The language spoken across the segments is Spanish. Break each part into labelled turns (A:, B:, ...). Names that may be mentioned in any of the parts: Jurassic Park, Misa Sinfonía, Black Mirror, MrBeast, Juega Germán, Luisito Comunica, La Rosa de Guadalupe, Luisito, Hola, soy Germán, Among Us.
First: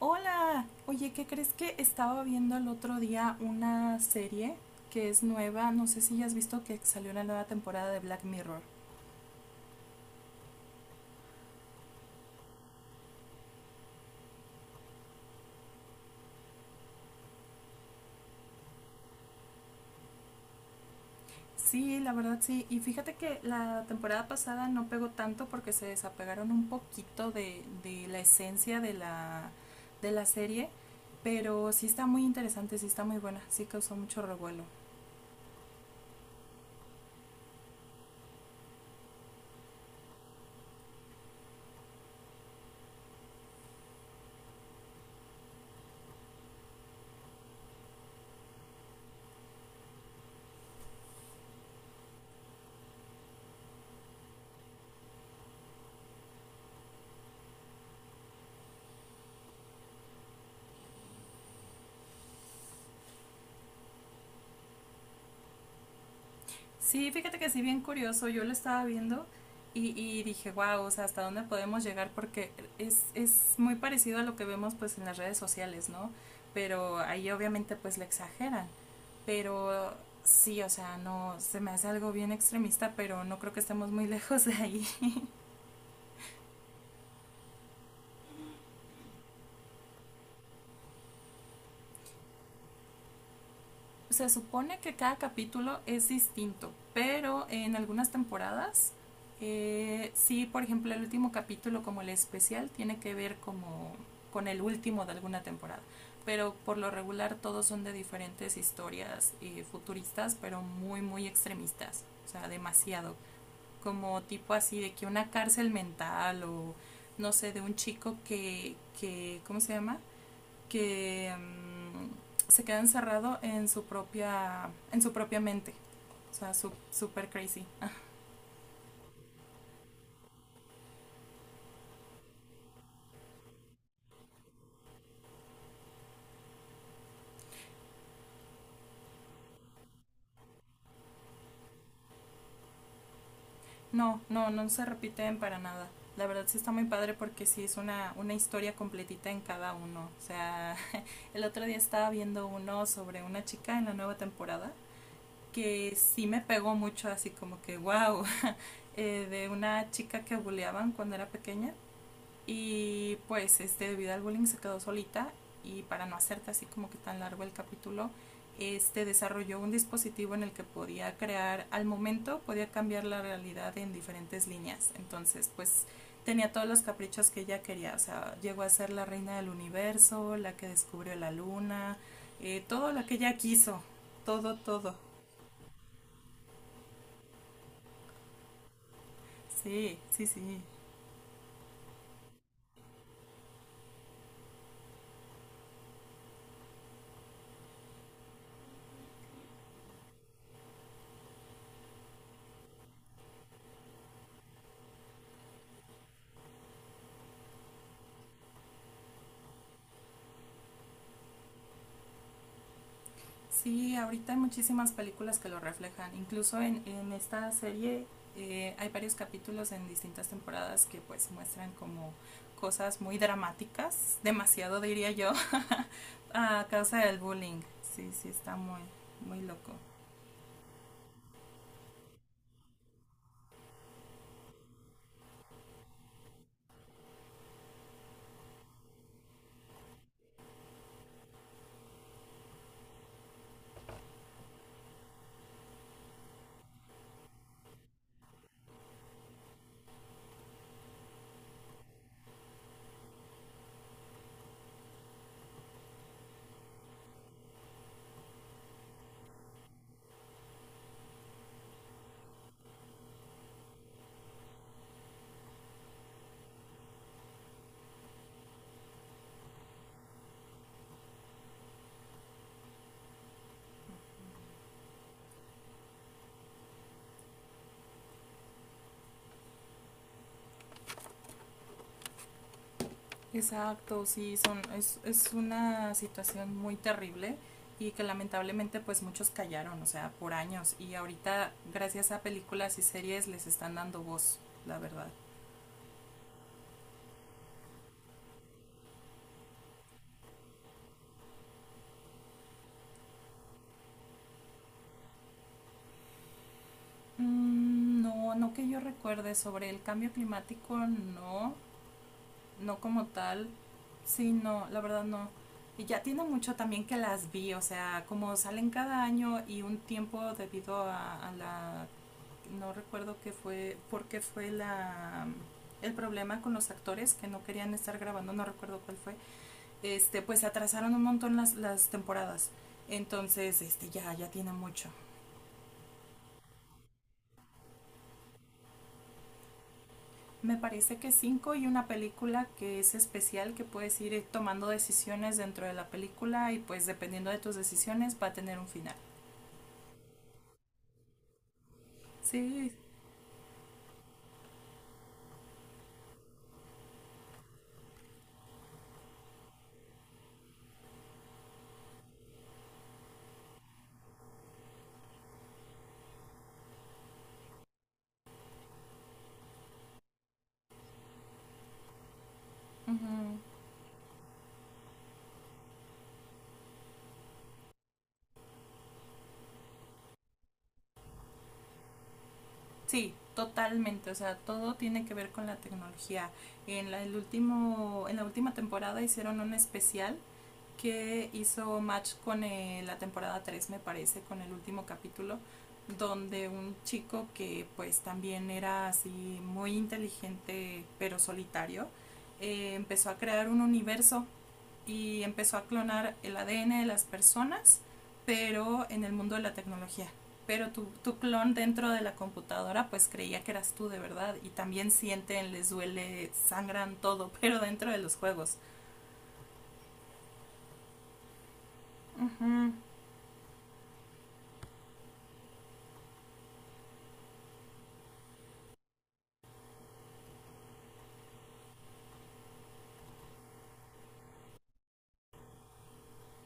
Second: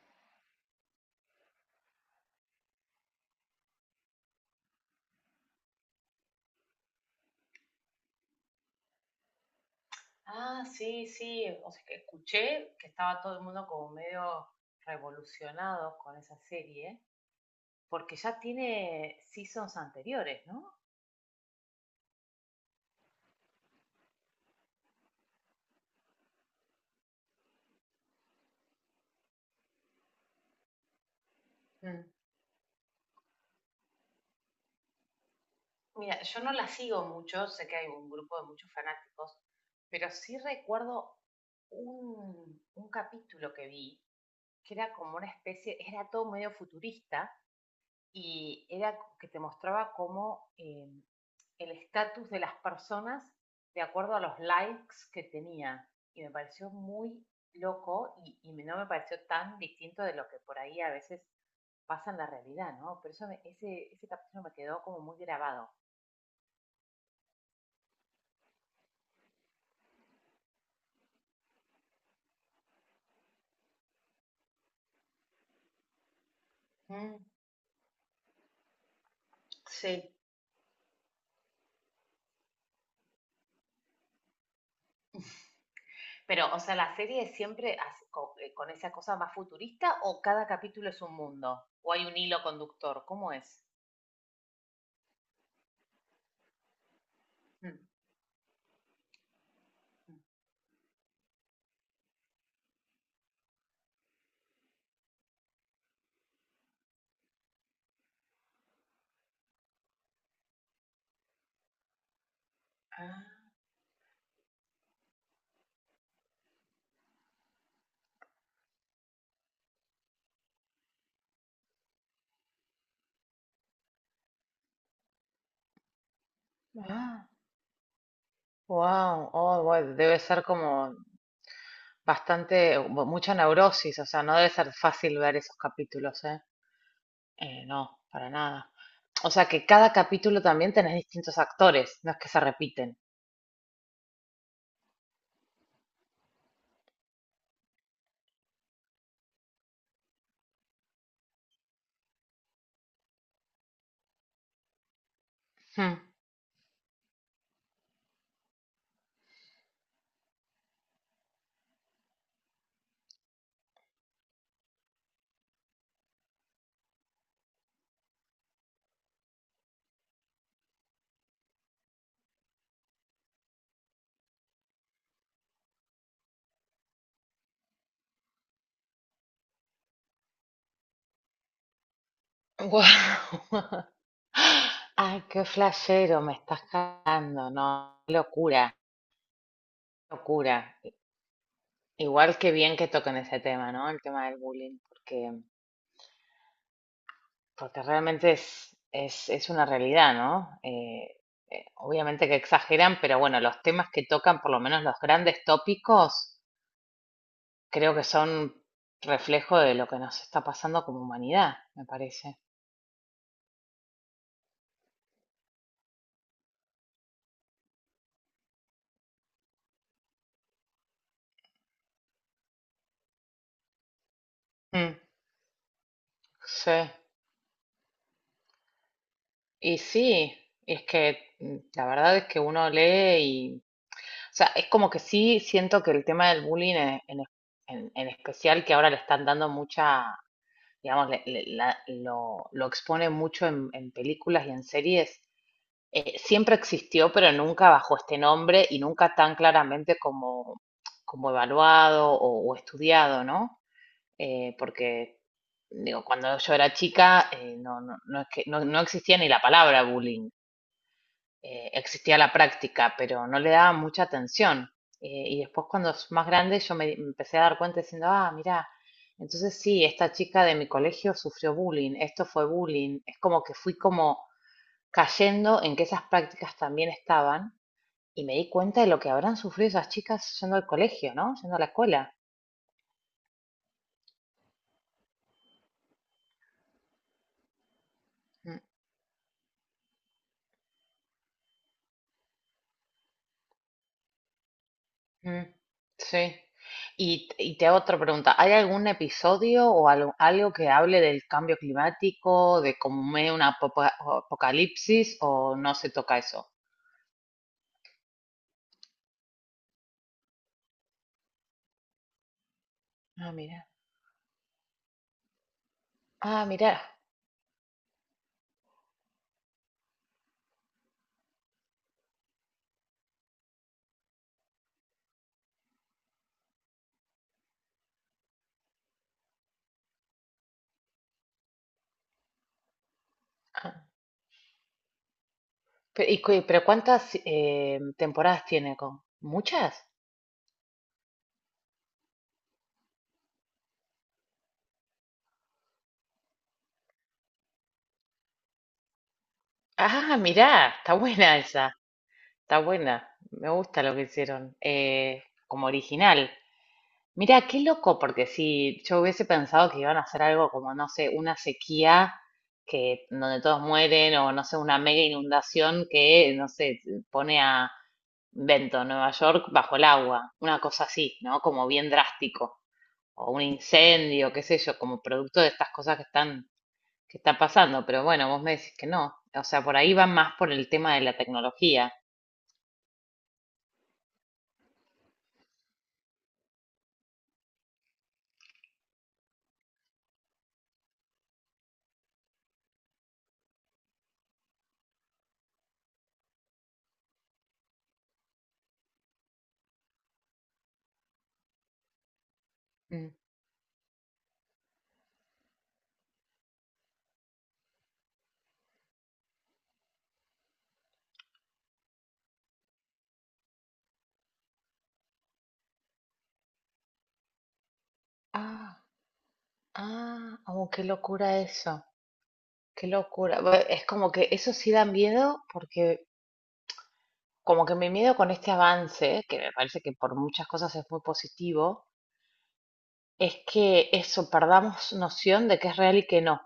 A: Hola, oye, ¿qué crees que estaba viendo el otro día una serie que es nueva? No sé si ya has visto que salió la nueva temporada de Black Mirror.
B: Ah, sí, sí, o sea, que escuché que estaba todo el mundo como medio revolucionado con esa serie, porque ya tiene seasons anteriores, ¿no?
A: Sí, la verdad sí. Y fíjate que la temporada pasada no pegó tanto porque se desapegaron un poquito de la esencia de la serie, pero sí
B: Mm.
A: está muy interesante, sí está muy buena, sí causó mucho revuelo.
B: Mira, yo no la sigo mucho, sé que hay un grupo de muchos fanáticos, pero sí recuerdo un capítulo que vi, que era como una especie, era todo medio futurista y era que te mostraba cómo el estatus de las personas de acuerdo a los likes que tenía. Y me pareció muy loco y no me pareció tan distinto de lo que por ahí a veces pasa en la realidad, ¿no? Pero ese capítulo me quedó como muy grabado.
A: Sí, fíjate que sí, bien curioso, yo lo estaba viendo y dije, wow, o sea, ¿hasta dónde podemos llegar? Porque es muy parecido a lo que vemos pues en las redes sociales, ¿no? Pero
B: Mm.
A: ahí obviamente pues le exageran, pero
B: Sí.
A: sí, o sea, no, se me hace algo bien extremista, pero no creo que estemos muy lejos de ahí.
B: Pero, o sea, la serie siempre así, con esa cosa más futurista, o cada capítulo es un mundo, o hay un hilo conductor, ¿cómo es?
A: Se supone que cada capítulo es distinto, pero en
B: Mm.
A: algunas temporadas, sí, por ejemplo, el último capítulo como el especial tiene que ver como con el último de alguna temporada, pero por lo regular todos son de diferentes historias, futuristas, pero muy, muy extremistas, o sea, demasiado,
B: Ah,
A: como tipo así de que una cárcel mental o no sé, de un chico que ¿cómo se llama? Que se queda encerrado en su propia mente. O sea, súper
B: ah,
A: crazy.
B: wow, oh, bueno, debe ser como bastante, mucha neurosis, o sea, no debe ser fácil ver esos capítulos, ¿eh? No, para nada. O sea, que cada capítulo también tenés distintos actores, no es que se repiten.
A: No, no, no se repiten para nada. La verdad sí está muy padre porque sí es una historia completita en cada uno. O sea, el otro día estaba viendo uno sobre una chica en la nueva temporada que
B: Hmm.
A: sí me pegó mucho, así como que wow. De una chica que buleaban cuando era pequeña. Y pues este, debido al bullying se quedó solita y para no hacerte así como que tan largo el capítulo, este desarrolló un dispositivo en el que podía crear al momento, podía cambiar la realidad en diferentes líneas. Entonces, pues tenía todos los caprichos que ella quería. O sea, llegó a ser la reina del universo, la que descubrió la luna, todo lo que ella
B: Guau.
A: quiso, todo, todo.
B: Ay, qué flashero, me estás cagando, no, qué locura,
A: Sí,
B: qué
A: sí, sí.
B: locura. Igual que bien que toquen ese tema, ¿no? El tema del bullying, porque realmente es una realidad, ¿no? Obviamente que exageran, pero bueno, los temas que tocan, por lo menos los grandes tópicos, creo que son reflejo de lo que nos está pasando como humanidad, me parece.
A: Sí, ahorita hay muchísimas películas que lo reflejan. Incluso en esta serie, hay varios capítulos en distintas temporadas que pues muestran como cosas muy dramáticas, demasiado
B: Mm,
A: diría yo, a
B: sí.
A: causa del bullying. Sí, sí, está muy, muy loco.
B: Y sí, es que la verdad es que uno lee y, o sea, es como que sí siento que el tema del bullying en en especial, que ahora le están dando mucha, digamos, lo expone mucho en películas y en series. Siempre existió, pero nunca bajo este nombre y nunca tan claramente como, como evaluado o estudiado, ¿no? Porque, digo, cuando yo era chica, no, no, no es que, no, no existía ni la palabra bullying. Existía la práctica, pero no le daba mucha atención. Y después cuando es más grande yo me empecé a dar cuenta diciendo, ah, mirá, entonces sí, esta chica de mi colegio sufrió bullying, esto fue bullying. Es como que fui como cayendo en que esas prácticas también estaban y me di cuenta de lo que habrán sufrido esas chicas yendo al colegio, ¿no? Yendo a la escuela.
A: Exacto, sí, es una situación muy terrible y que
B: Mm.
A: lamentablemente pues muchos callaron, o sea, por años. Y ahorita gracias a películas y series les están dando voz, la verdad.
B: Mm, sí. Y te hago otra pregunta. ¿Hay algún episodio o algo que hable del cambio climático, de como medio una apocalipsis, o no se toca eso?
A: Mm, no, no que yo recuerde sobre el cambio climático, no, no como
B: Ah,
A: tal,
B: mira.
A: sí, no, la verdad no. Y ya tiene
B: Ah,
A: mucho
B: mira.
A: también que las vi, o sea, como salen cada año y un tiempo debido a la, no recuerdo qué fue, porque fue el problema con los actores que no querían estar grabando, no recuerdo cuál fue, este, pues se atrasaron un montón las temporadas. Entonces,
B: Ah,
A: este, ya, ya tiene mucho.
B: pero ¿cuántas temporadas tiene con? ¿Muchas?
A: Me parece que cinco y una película que es especial, que puedes ir, tomando decisiones dentro de la película y pues dependiendo de tus decisiones va a tener un final.
B: Ah, mirá, está buena esa, está
A: Sí,
B: buena, me gusta lo que hicieron, como original. Mira, qué loco, porque si yo hubiese pensado que iban a hacer algo como, no sé, una sequía que donde todos mueren, o no sé, una mega inundación que, no sé, pone a Vento, Nueva York, bajo el agua, una cosa así, ¿no? Como bien drástico, o un incendio, qué sé yo, como producto de estas cosas que están pasando, pero bueno, vos me decís que no. O sea, por ahí va más por el tema de la tecnología.
A: sí, totalmente. O sea, todo tiene que ver con la tecnología. En la última temporada hicieron un especial que hizo match con, la temporada 3 me parece, con el último capítulo, donde un chico que pues también era así muy inteligente pero solitario, empezó
B: Mm.
A: a crear un universo y empezó a clonar el ADN de las personas, pero en el mundo de la tecnología. Pero tu clon dentro de la computadora pues creía que eras tú de verdad y también sienten, les duele, sangran todo, pero dentro de los juegos.
B: Ah, ah, oh, qué locura eso.
A: Ujú,
B: Qué locura. Es como que eso sí da miedo, porque como que mi miedo con este avance, que me parece que por muchas cosas es muy positivo, es que eso, perdamos noción de que es real y que no.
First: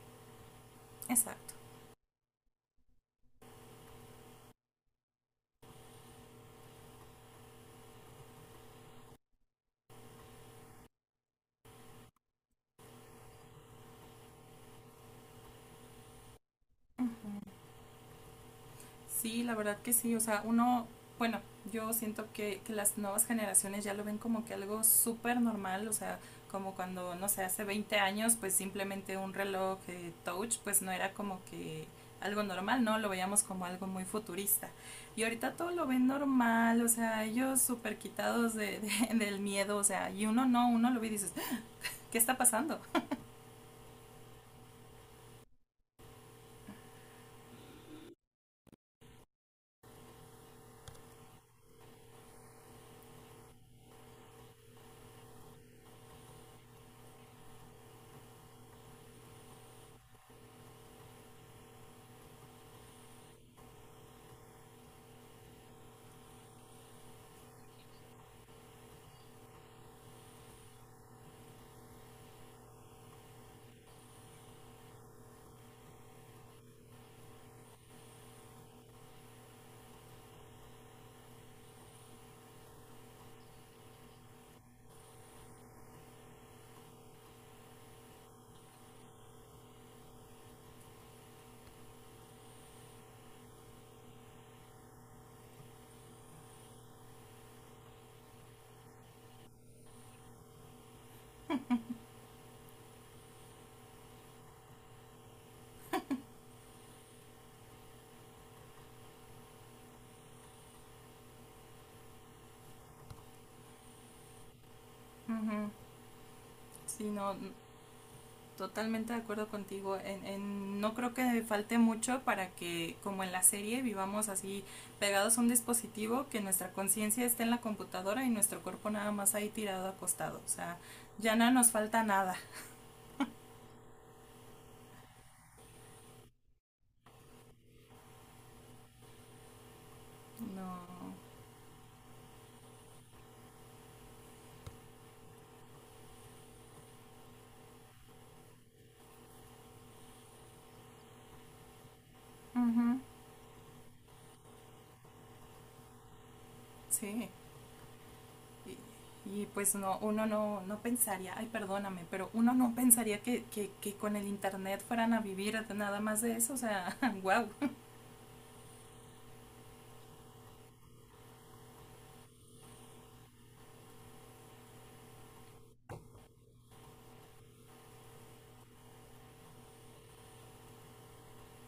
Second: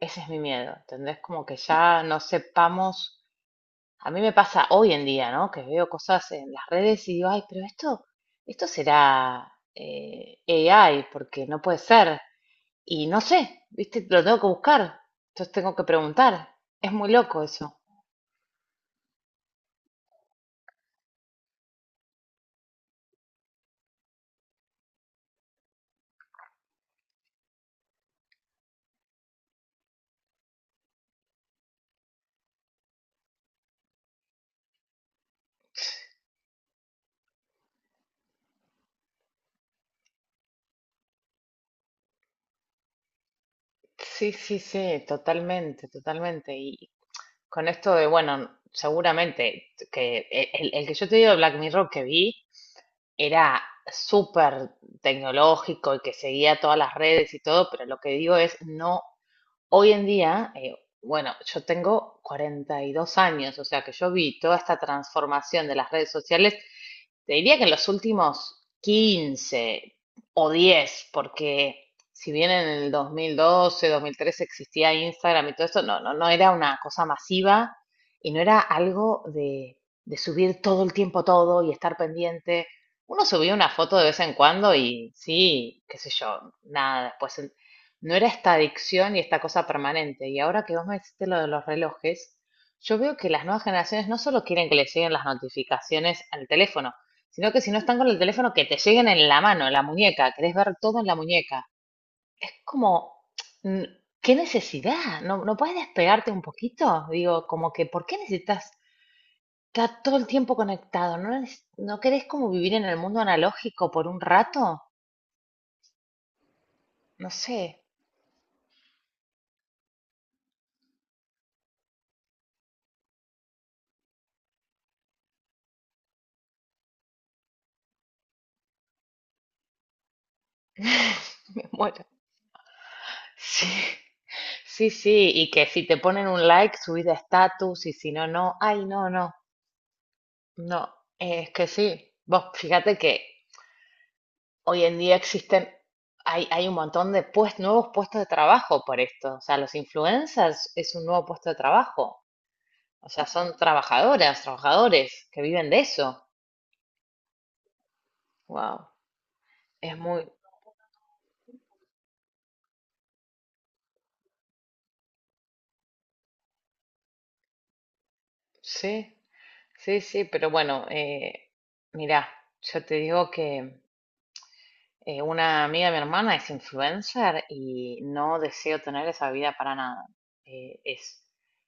B: Ese es mi miedo, ¿entendés? Como
A: exacto.
B: que ya no sepamos. A mí me pasa hoy en día, ¿no? Que veo cosas en las redes y digo, ay, pero esto será AI, porque no puede ser. Y no sé, ¿viste? Lo tengo que buscar. Entonces tengo que preguntar. Es muy
A: Ujú.
B: loco eso.
A: Sí, la verdad que sí. O sea, uno, bueno, yo siento que las nuevas generaciones ya lo ven como que algo súper normal. O sea, como cuando, no sé, hace 20 años, pues simplemente un reloj, touch, pues no era como que algo normal, ¿no? Lo veíamos como algo muy futurista. Y ahorita todo lo ven normal, o sea, ellos súper quitados del miedo, o sea, y uno no, uno lo ve y dices, "Ah, ¿qué está pasando?
B: Sí, sí, sí, totalmente, totalmente. Y con esto de, bueno, seguramente que el que yo te digo de Black Mirror que vi era súper tecnológico y que seguía todas las redes y todo, pero lo que digo es, no, hoy en día, bueno, yo tengo 42 años, o sea que yo vi toda esta transformación de las redes sociales, te diría que en los últimos 15 o 10, porque si bien en el 2012, 2013 existía Instagram y todo esto, no, no, no era una cosa masiva, y no era algo de subir todo el tiempo todo y estar pendiente. Uno subía una foto de vez en cuando y sí, qué sé yo, nada, después no era esta adicción y esta cosa permanente. Y ahora que vos me dijiste lo de los relojes, yo veo que las nuevas generaciones no solo quieren que les lleguen las notificaciones al teléfono, sino que si no están con el teléfono, que te lleguen en la mano, en la muñeca. Querés ver todo en la muñeca. Es como, mm, ¿qué necesidad? ¿No no puedes despegarte un poquito? Digo, como que, ¿por qué necesitas estar todo el tiempo conectado? ¿No, no querés como vivir en el mundo analógico por un rato?
A: Ujú. Sí,
B: No
A: no,
B: sé.
A: totalmente de acuerdo contigo. No creo que falte mucho para que, como en la serie, vivamos así pegados a un dispositivo, que nuestra conciencia esté en la computadora y nuestro cuerpo nada más ahí tirado acostado. O sea, ya no
B: Me
A: nos falta
B: muero.
A: nada.
B: Sí. Sí, sí, y que si te ponen un like, subís de estatus, y si no, no. Ay, no, no, no.
A: No.
B: Es que sí. Vos fíjate que hoy en día existen, hay un montón de, pues, nuevos puestos de trabajo por esto. O sea, los influencers es un nuevo puesto de trabajo.
A: Uh -huh.
B: O sea, son trabajadoras, trabajadores que viven de eso.
A: Sí.
B: Wow,
A: Y, y pues
B: es
A: no, uno
B: muy,
A: no pensaría, ay, perdóname, pero uno no pensaría que con el internet fueran a vivir nada más de eso. O sea, wow.
B: sí, sí, sí, pero bueno, mirá, yo te digo que una amiga de mi hermana es influencer y no deseo tener esa vida para nada. Es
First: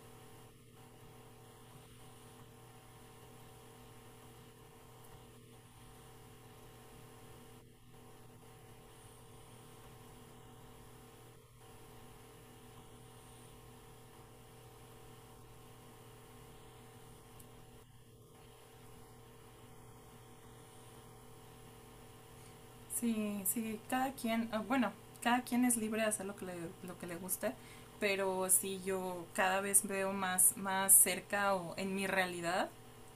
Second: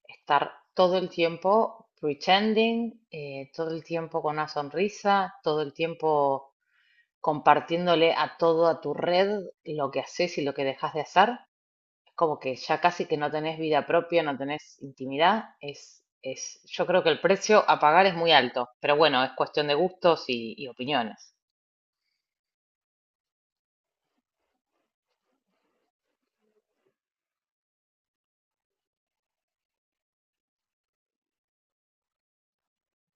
B: estar todo el tiempo pretending, todo el tiempo con una sonrisa, todo el tiempo compartiéndole a todo a tu red lo que haces y lo que dejas de hacer. Es como que ya casi que no tenés vida propia, no tenés intimidad. Yo creo que el precio a pagar es muy alto, pero bueno, es cuestión de gustos y opiniones.
A: Sí, sí, cada quien, ah, bueno, cada quien es libre de hacer lo que le guste, pero sí yo cada vez veo más, más cerca o en mi realidad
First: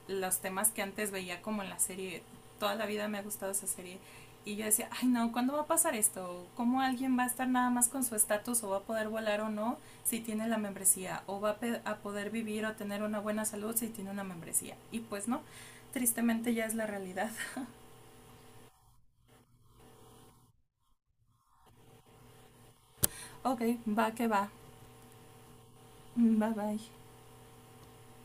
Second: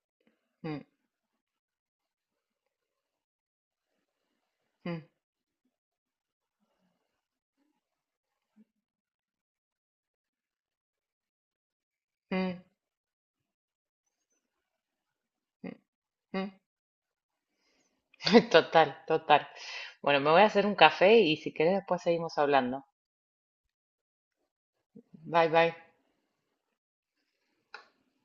A: los temas que
B: Mm,
A: antes veía como en la serie, toda la vida me ha gustado esa serie y yo decía,
B: mm,
A: ay, no, ¿cuándo va a pasar esto? ¿Cómo alguien va a estar nada más con su estatus o va a poder volar o no si tiene la membresía? ¿O va a poder
B: mm,
A: vivir o tener una buena salud si tiene una membresía? Y pues no,
B: mm, mm.
A: tristemente ya es la realidad.
B: Total, total. Bueno, me voy a hacer un café y si querés después seguimos hablando.
A: Ok, va que va.
B: Bye, bye.
A: Bye bye.